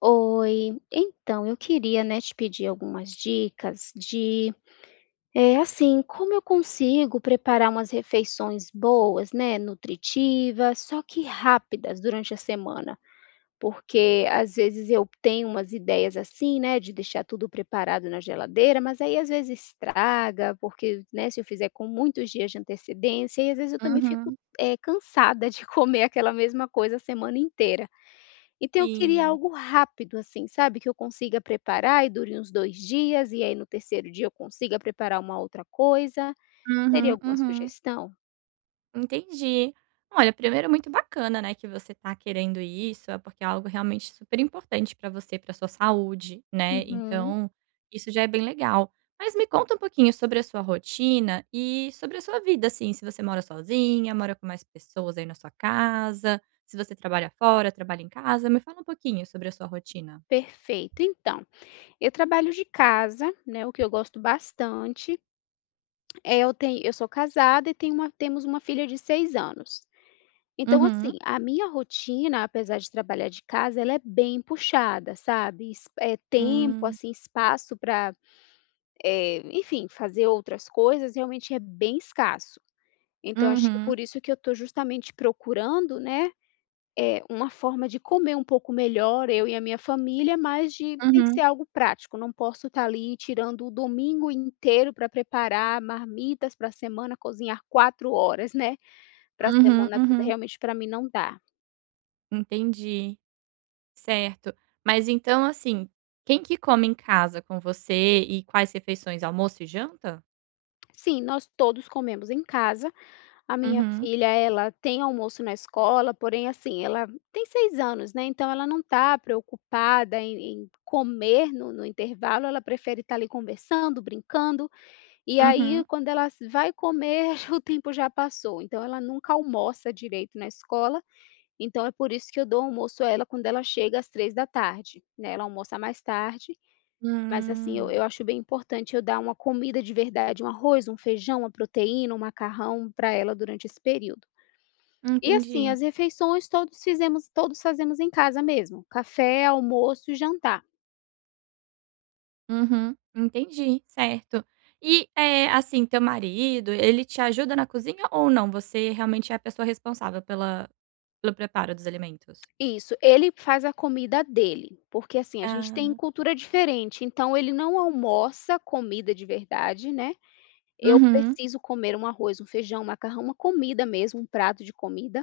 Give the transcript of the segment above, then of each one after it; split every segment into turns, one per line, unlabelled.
Oi, então eu queria, né, te pedir algumas dicas de, assim, como eu consigo preparar umas refeições boas, né, nutritivas, só que rápidas durante a semana. Porque às vezes eu tenho umas ideias assim, né, de deixar tudo preparado na geladeira, mas aí às vezes estraga, porque, né, se eu fizer com muitos dias de antecedência, e às vezes eu também fico,
Uhum.
cansada de comer aquela mesma coisa a semana inteira. Então eu queria
Sim.
algo rápido, assim, sabe, que eu consiga preparar e dure uns 2 dias, e aí no terceiro dia eu consiga preparar uma outra coisa. Teria
Uhum,
alguma
uhum.
sugestão?
Entendi. Olha, primeiro é muito bacana, né, que você tá querendo isso, é porque é algo realmente super importante pra você, pra sua saúde, né,
Uhum,
então isso já é bem legal. Mas me conta um pouquinho sobre a sua rotina e sobre a sua vida, assim, se você mora sozinha, mora com mais pessoas aí na sua casa, se você trabalha fora, trabalha em casa, me fala um pouquinho sobre a sua rotina.
perfeito. Então, eu trabalho de casa, né, o que eu gosto bastante, eu sou casada e tenho uma temos uma filha de 6 anos. Então
Uhum.
assim, a minha rotina, apesar de trabalhar de casa, ela é bem puxada, sabe, tempo,
Hum.
assim, espaço para... Enfim, fazer outras coisas realmente é bem escasso. Então acho que
Uhum.
por isso que eu estou justamente procurando, né, uma forma de comer um pouco melhor, eu e a minha família, mas de tem que ser
Uhum.
algo prático, não posso estar ali tirando o domingo inteiro para preparar marmitas para a semana, cozinhar 4 horas, né, para a
Uhum,
semana toda,
uhum.
realmente para mim não dá.
Entendi. Certo. Mas então, assim, quem que come em casa com você e quais refeições? Almoço e janta?
Sim, nós todos comemos em casa. A minha
Uhum,
filha, ela tem almoço na escola, porém, assim, ela tem 6 anos, né, então ela não está preocupada em comer no intervalo, ela prefere estar ali conversando, brincando, e aí
uhum.
quando ela s vai comer o tempo já passou, então ela nunca almoça direito na escola, então é por isso que eu dou almoço a ela quando ela chega às 15h, né, ela almoça mais tarde, mas assim, eu
Hum,
eu acho bem importante eu dar uma comida de verdade, um arroz, um feijão, uma proteína, um macarrão para ela durante esse período. E assim,
entendi.
as refeições todos fazemos em casa mesmo, café, almoço e jantar.
Uhum, entendi, certo. E, assim, teu marido, ele te ajuda na cozinha ou não? Você realmente é a pessoa responsável pela pelo preparo dos alimentos?
Isso, ele faz a comida dele, porque assim, a gente tem
Ah.
cultura diferente, então ele não almoça comida de verdade, né. Eu
Uhum,
preciso comer um arroz, um feijão, um macarrão, uma comida mesmo, um prato de comida.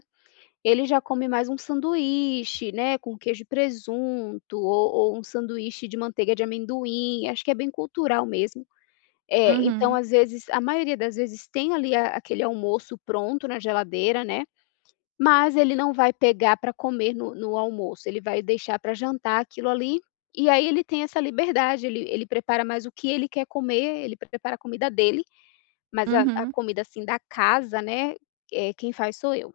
Ele já come mais um sanduíche, né, com queijo e presunto ou um sanduíche de manteiga de amendoim, acho que é bem cultural mesmo. É, então
uhum,
às vezes a maioria das vezes tem ali a aquele almoço pronto na geladeira, né, mas ele não vai pegar para comer no almoço, ele vai deixar para jantar aquilo ali, e aí ele tem essa liberdade, ele prepara mais o que ele quer comer, ele prepara a comida dele, mas a
uhum.
comida, assim, da casa, né, é quem faz sou eu.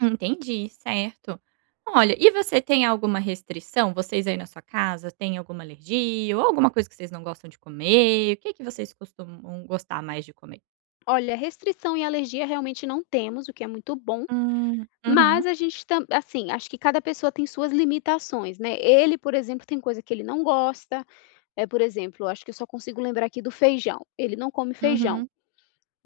Entendi, certo. Olha, e você tem alguma restrição? Vocês aí na sua casa têm alguma alergia ou alguma coisa que vocês não gostam de comer? O que que vocês costumam gostar mais de comer?
Olha, restrição e alergia realmente não temos, o que é muito bom,
Hum. Uhum.
mas a gente tam assim, acho que cada pessoa tem suas limitações, né. Ele, por exemplo, tem coisa que ele não gosta. É, por exemplo, eu acho que eu só consigo lembrar aqui do feijão, ele não come feijão.
Uhum.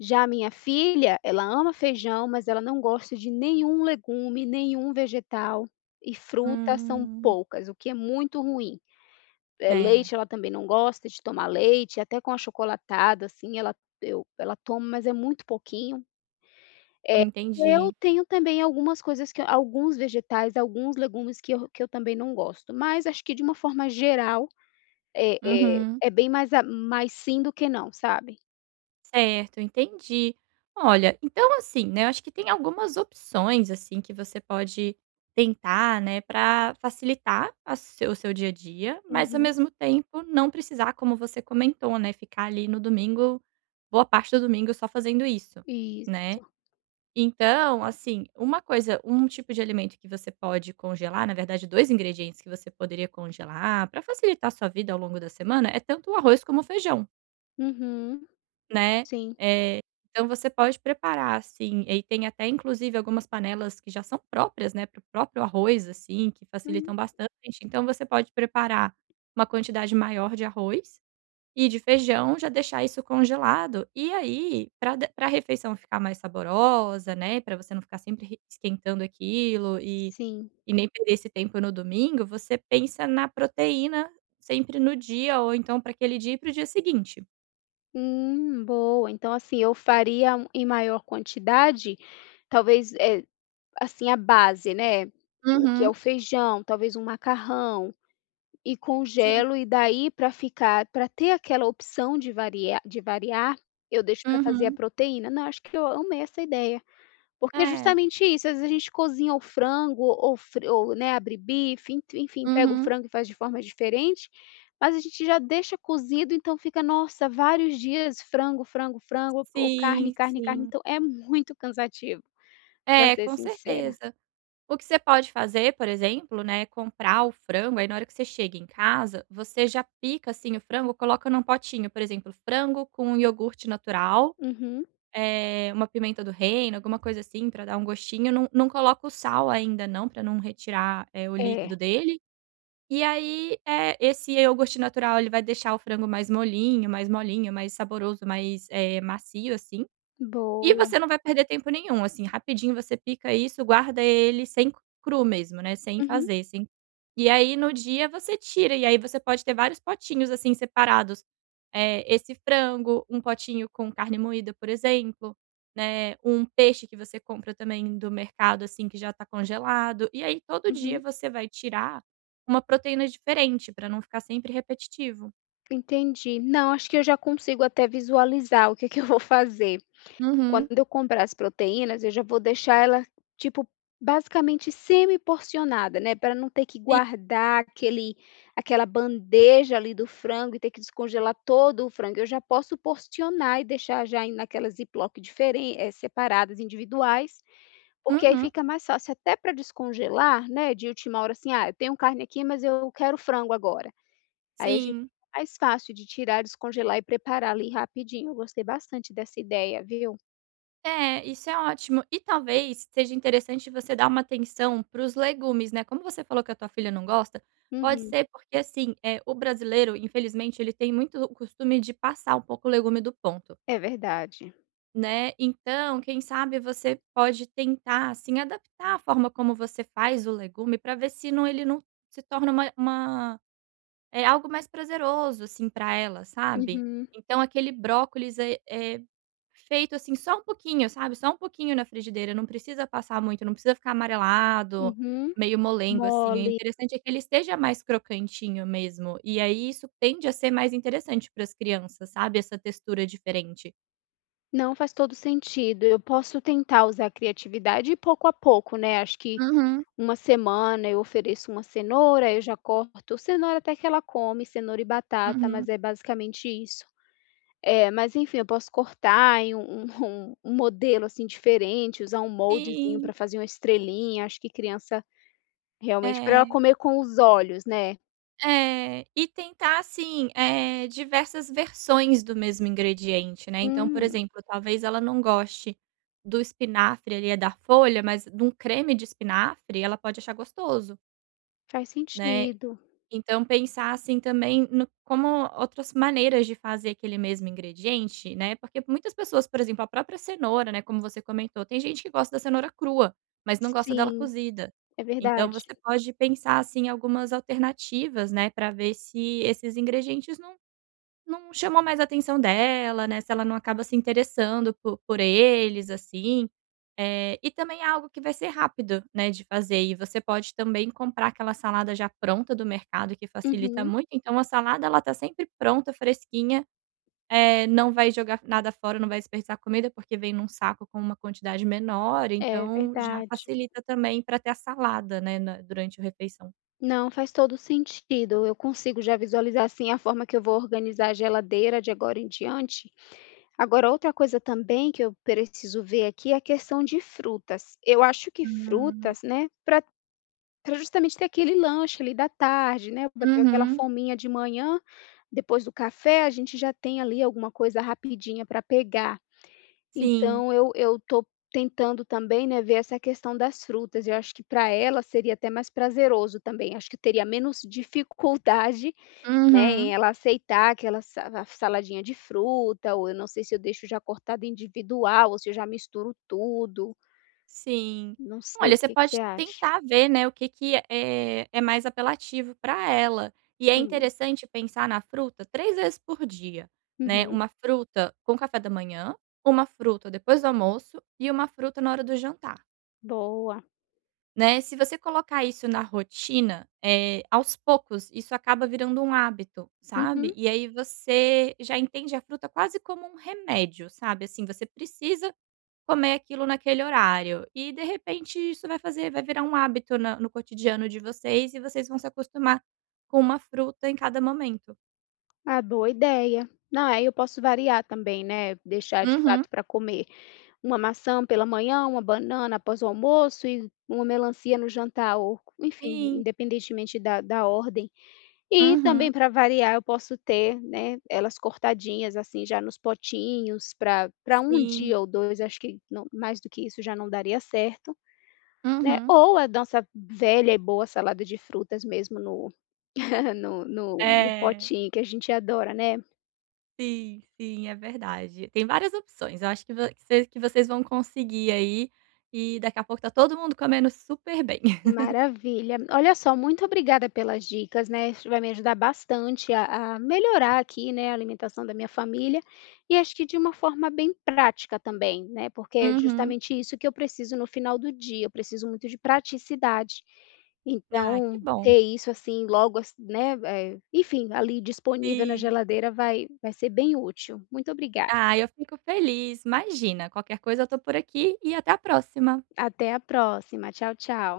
Já a minha filha, ela ama feijão, mas ela não gosta de nenhum legume, nenhum vegetal, e frutas são
Hum.
poucas, o que é muito ruim.
É,
Leite ela também não gosta de tomar leite, até com achocolatado, assim, ela toma, mas é muito pouquinho. Eh, eu
entendi.
tenho também algumas coisas que alguns vegetais, alguns legumes que eu também não gosto, mas acho que de uma forma geral, é
Uhum.
é bem mais a mais sim do que não, sabe?
Certo, entendi. Olha, então assim, né, eu acho que tem algumas opções, assim, que você pode tentar, né, para facilitar a seu o seu dia a dia, mas ao
Uhum.
mesmo tempo não precisar, como você comentou, né, ficar ali no domingo, boa parte do domingo só fazendo isso,
Isso.
né. Então, assim, uma coisa um tipo de alimento que você pode congelar, na verdade 2 ingredientes que você poderia congelar para facilitar a sua vida ao longo da semana, é tanto o arroz como o feijão.
Uhum.
Né,
Sim.
eh, então você pode preparar, assim, e aí tem até inclusive algumas panelas que já são próprias, né, para o próprio arroz, assim, que facilitam
Hum,
bastante, então você pode preparar uma quantidade maior de arroz e de feijão, já deixar isso congelado, e aí para de pra refeição ficar mais saborosa, né, para você não ficar sempre re esquentando aquilo e
sim.
nem perder esse tempo no domingo, você pensa na proteína sempre no dia ou então para aquele dia e para o dia seguinte.
Boa. Então, assim, eu faria em maior quantidade, talvez, é assim, a base, né, o que é
Uhum.
o feijão, talvez um macarrão, e
Sim.
congelo, e daí para ficar para ter aquela opção de variar, eu deixo para fazer a
Uhum.
proteína. Não, acho que eu amei essa ideia. Porque é
É.
justamente isso, às vezes a gente cozinha o frango ou, né, abre bife, ent enfim, pega o
Uhum.
frango e faz de forma diferente, mas a gente já deixa cozido, então fica, nossa, vários dias frango, frango, frango ou carne,
Sim,
carne, carne,
sim.
então é muito cansativo, pra
É,
ser
com
sincera.
certeza. O que você pode fazer, por exemplo, né, é comprar o frango, aí na hora que você chega em casa, você já pica, assim, o frango, coloca num potinho, por exemplo, frango com iogurte natural,
Uhum.
uma pimenta do reino, alguma coisa assim pra dar um gostinho, não coloca o sal ainda não, pra não retirar, o
É,
líquido dele. E aí, esse iogurte natural, ele vai deixar o frango mais molinho mais molinho, mais saboroso, mais, macio, assim. E
boa.
você não vai perder tempo nenhum, assim, rapidinho você pica isso, guarda ele sem cru mesmo, né, sem
Uhum,
fazer, sem e aí no dia você tira, e aí você pode ter vários potinhos, assim, separados, esse frango, um potinho com carne moída, por exemplo, né, um peixe que você compra também do mercado, assim, que já tá congelado, e aí todo dia
uhum.
você vai tirar uma proteína diferente pra não ficar sempre repetitivo.
Entendi. Não, acho que eu já consigo até visualizar o que é que eu vou fazer.
Uhum.
Quando eu comprar as proteínas, eu já vou deixar ela, tipo, basicamente semi-porcionada, né, para não ter que
Sim.
guardar aquele aquela bandeja ali do frango e ter que descongelar todo o frango. Eu já posso porcionar e deixar já naquelas Ziploc separadas, individuais, porque aí
Uhum.
fica mais fácil até para descongelar, né, de última hora, assim: "Ah, eu tenho carne aqui, mas eu quero frango agora". Aí a gente
Sim.
fica mais fácil de tirar, descongelar e preparar ali rapidinho. Eu gostei bastante dessa ideia, viu?
É, isso é ótimo. E talvez seja interessante você dar uma atenção para os legumes, né. Como você falou que a tua filha não gosta, pode
Uhum.
ser porque, assim, é o brasileiro, infelizmente, ele tem muito o costume de passar um pouco o legume do ponto,
É verdade.
né. Então, quem sabe você pode tentar, assim, adaptar a forma como você faz o legume para ver se não ele não se torna uma é algo mais prazeroso, assim, pra ela, sabe.
Uhum,
Então aquele brócolis é feito, assim, só um pouquinho, sabe, só um pouquinho na frigideira, não precisa passar muito, não precisa ficar amarelado,
uhum.
meio molengo, assim. O
Mole.
interessante é que ele esteja mais crocantinho mesmo, e aí isso tende a ser mais interessante para as crianças, sabe, essa textura diferente.
Não, faz todo sentido. Eu posso tentar usar a criatividade pouco a pouco, né, acho que
Uhum.
uma semana eu ofereço uma cenoura, eu já corto cenoura até que ela come, cenoura e batata,
Uhum.
mas é basicamente isso. É, mas enfim, eu posso cortar em um modelo, assim, diferente, usar um moldezinho para
Sim,
fazer uma estrelinha, acho que criança realmente para ela
é.
comer com os olhos, né.
É, e tentar assim, diversas versões do mesmo ingrediente, né, então, por
Hum,
exemplo, talvez ela não goste do espinafre, ali, é da folha, mas de um creme de espinafre ela pode achar gostoso,
faz
né.
sentido.
Então pensar, assim, também no como outras maneiras de fazer aquele mesmo ingrediente, né, porque muitas pessoas, por exemplo, a própria cenoura, né, como você comentou, tem gente que gosta da cenoura crua, mas não gosta dela
Sim,
cozida.
é
Então
verdade.
você pode pensar, assim, algumas alternativas, né, para ver se esses ingredientes não chamou mais a atenção dela, né, se ela não acaba se interessando po por eles, assim. E também é algo que vai ser rápido, né, de fazer e você pode também comprar aquela salada já pronta do mercado que facilita
Uhum,
muito, então a salada ela tá sempre pronta, fresquinha, não vai jogar nada fora, não vai desperdiçar comida, porque vem num saco com uma quantidade menor,
é
então já
verdade.
facilita também para ter a salada, né, na durante a refeição.
Não, faz todo sentido. Eu consigo já visualizar, assim, a forma que eu vou organizar a geladeira de agora em diante. Agora, outra coisa também que eu preciso ver aqui é a questão de frutas. Eu acho que
Hum.
frutas, né, para justamente ter aquele lanche ali da tarde, né, bateu aquela
Uhum.
fominha de manhã, depois do café, a gente já tem ali alguma coisa rapidinha para pegar.
Sim.
Então eu tô tentando também, né, ver essa questão das frutas, eu acho que para ela seria até mais prazeroso também, acho que teria menos dificuldade, né,
Uhum.
em ela aceitar aquela sa a saladinha de fruta ou eu não sei se eu deixo já cortada individual ou se eu já misturo tudo,
Sim.
não sei,
Olha,
o
você
que que você
pode
acha?
tentar ver, né, o que que é mais apelativo para ela. E é
Hum,
interessante pensar na fruta 3 vezes por dia, né,
uhum,
uma fruta com café da manhã, uma fruta depois do almoço e uma fruta na hora do jantar,
boa.
né. Se você colocar isso na rotina, é aos poucos isso acaba virando um hábito,
Uhum.
sabe. E aí você já entende a fruta quase como um remédio, sabe, assim, você precisa comer aquilo naquele horário. E de repente isso vai virar um hábito na no cotidiano de vocês e vocês vão se acostumar com uma fruta em cada momento.
Ah, boa ideia. Não, aí eu posso variar também, né, deixar de
Uhum.
fato para comer. Uma maçã pela manhã, uma banana após o almoço e uma melancia no jantar ou enfim,
Sim.
independentemente da ordem. E também
Uhum.
para variar eu posso ter, né, elas cortadinhas, assim, já nos potinhos para um
Sim.
dia ou dois, acho que não mais do que isso já não daria certo, né,
Uhum.
ou a nossa velha e boa salada de frutas mesmo no no
É.
potinho que a gente adora, né.
Sim, sim, é verdade. Tem várias opções, eu acho que vo que vocês vão conseguir aí, e daqui a pouco tá todo mundo comendo super bem.
Maravilha. Olha só, muito obrigada pelas dicas, né, isso vai me ajudar bastante a melhorar aqui, né, a alimentação da minha família, e acho que de uma forma bem prática também, né, porque é
Uhum.
justamente isso que eu preciso no final do dia, eu preciso muito de praticidade.
Ah, que
Então,
bom.
ter isso, assim, logo ass né, enfim, ali disponível na
Sim.
geladeira vai ser bem útil. Muito obrigada.
Ah, eu fico feliz, imagina, qualquer coisa eu tô por aqui e até a próxima.
Até a próxima. Tchau, tchau.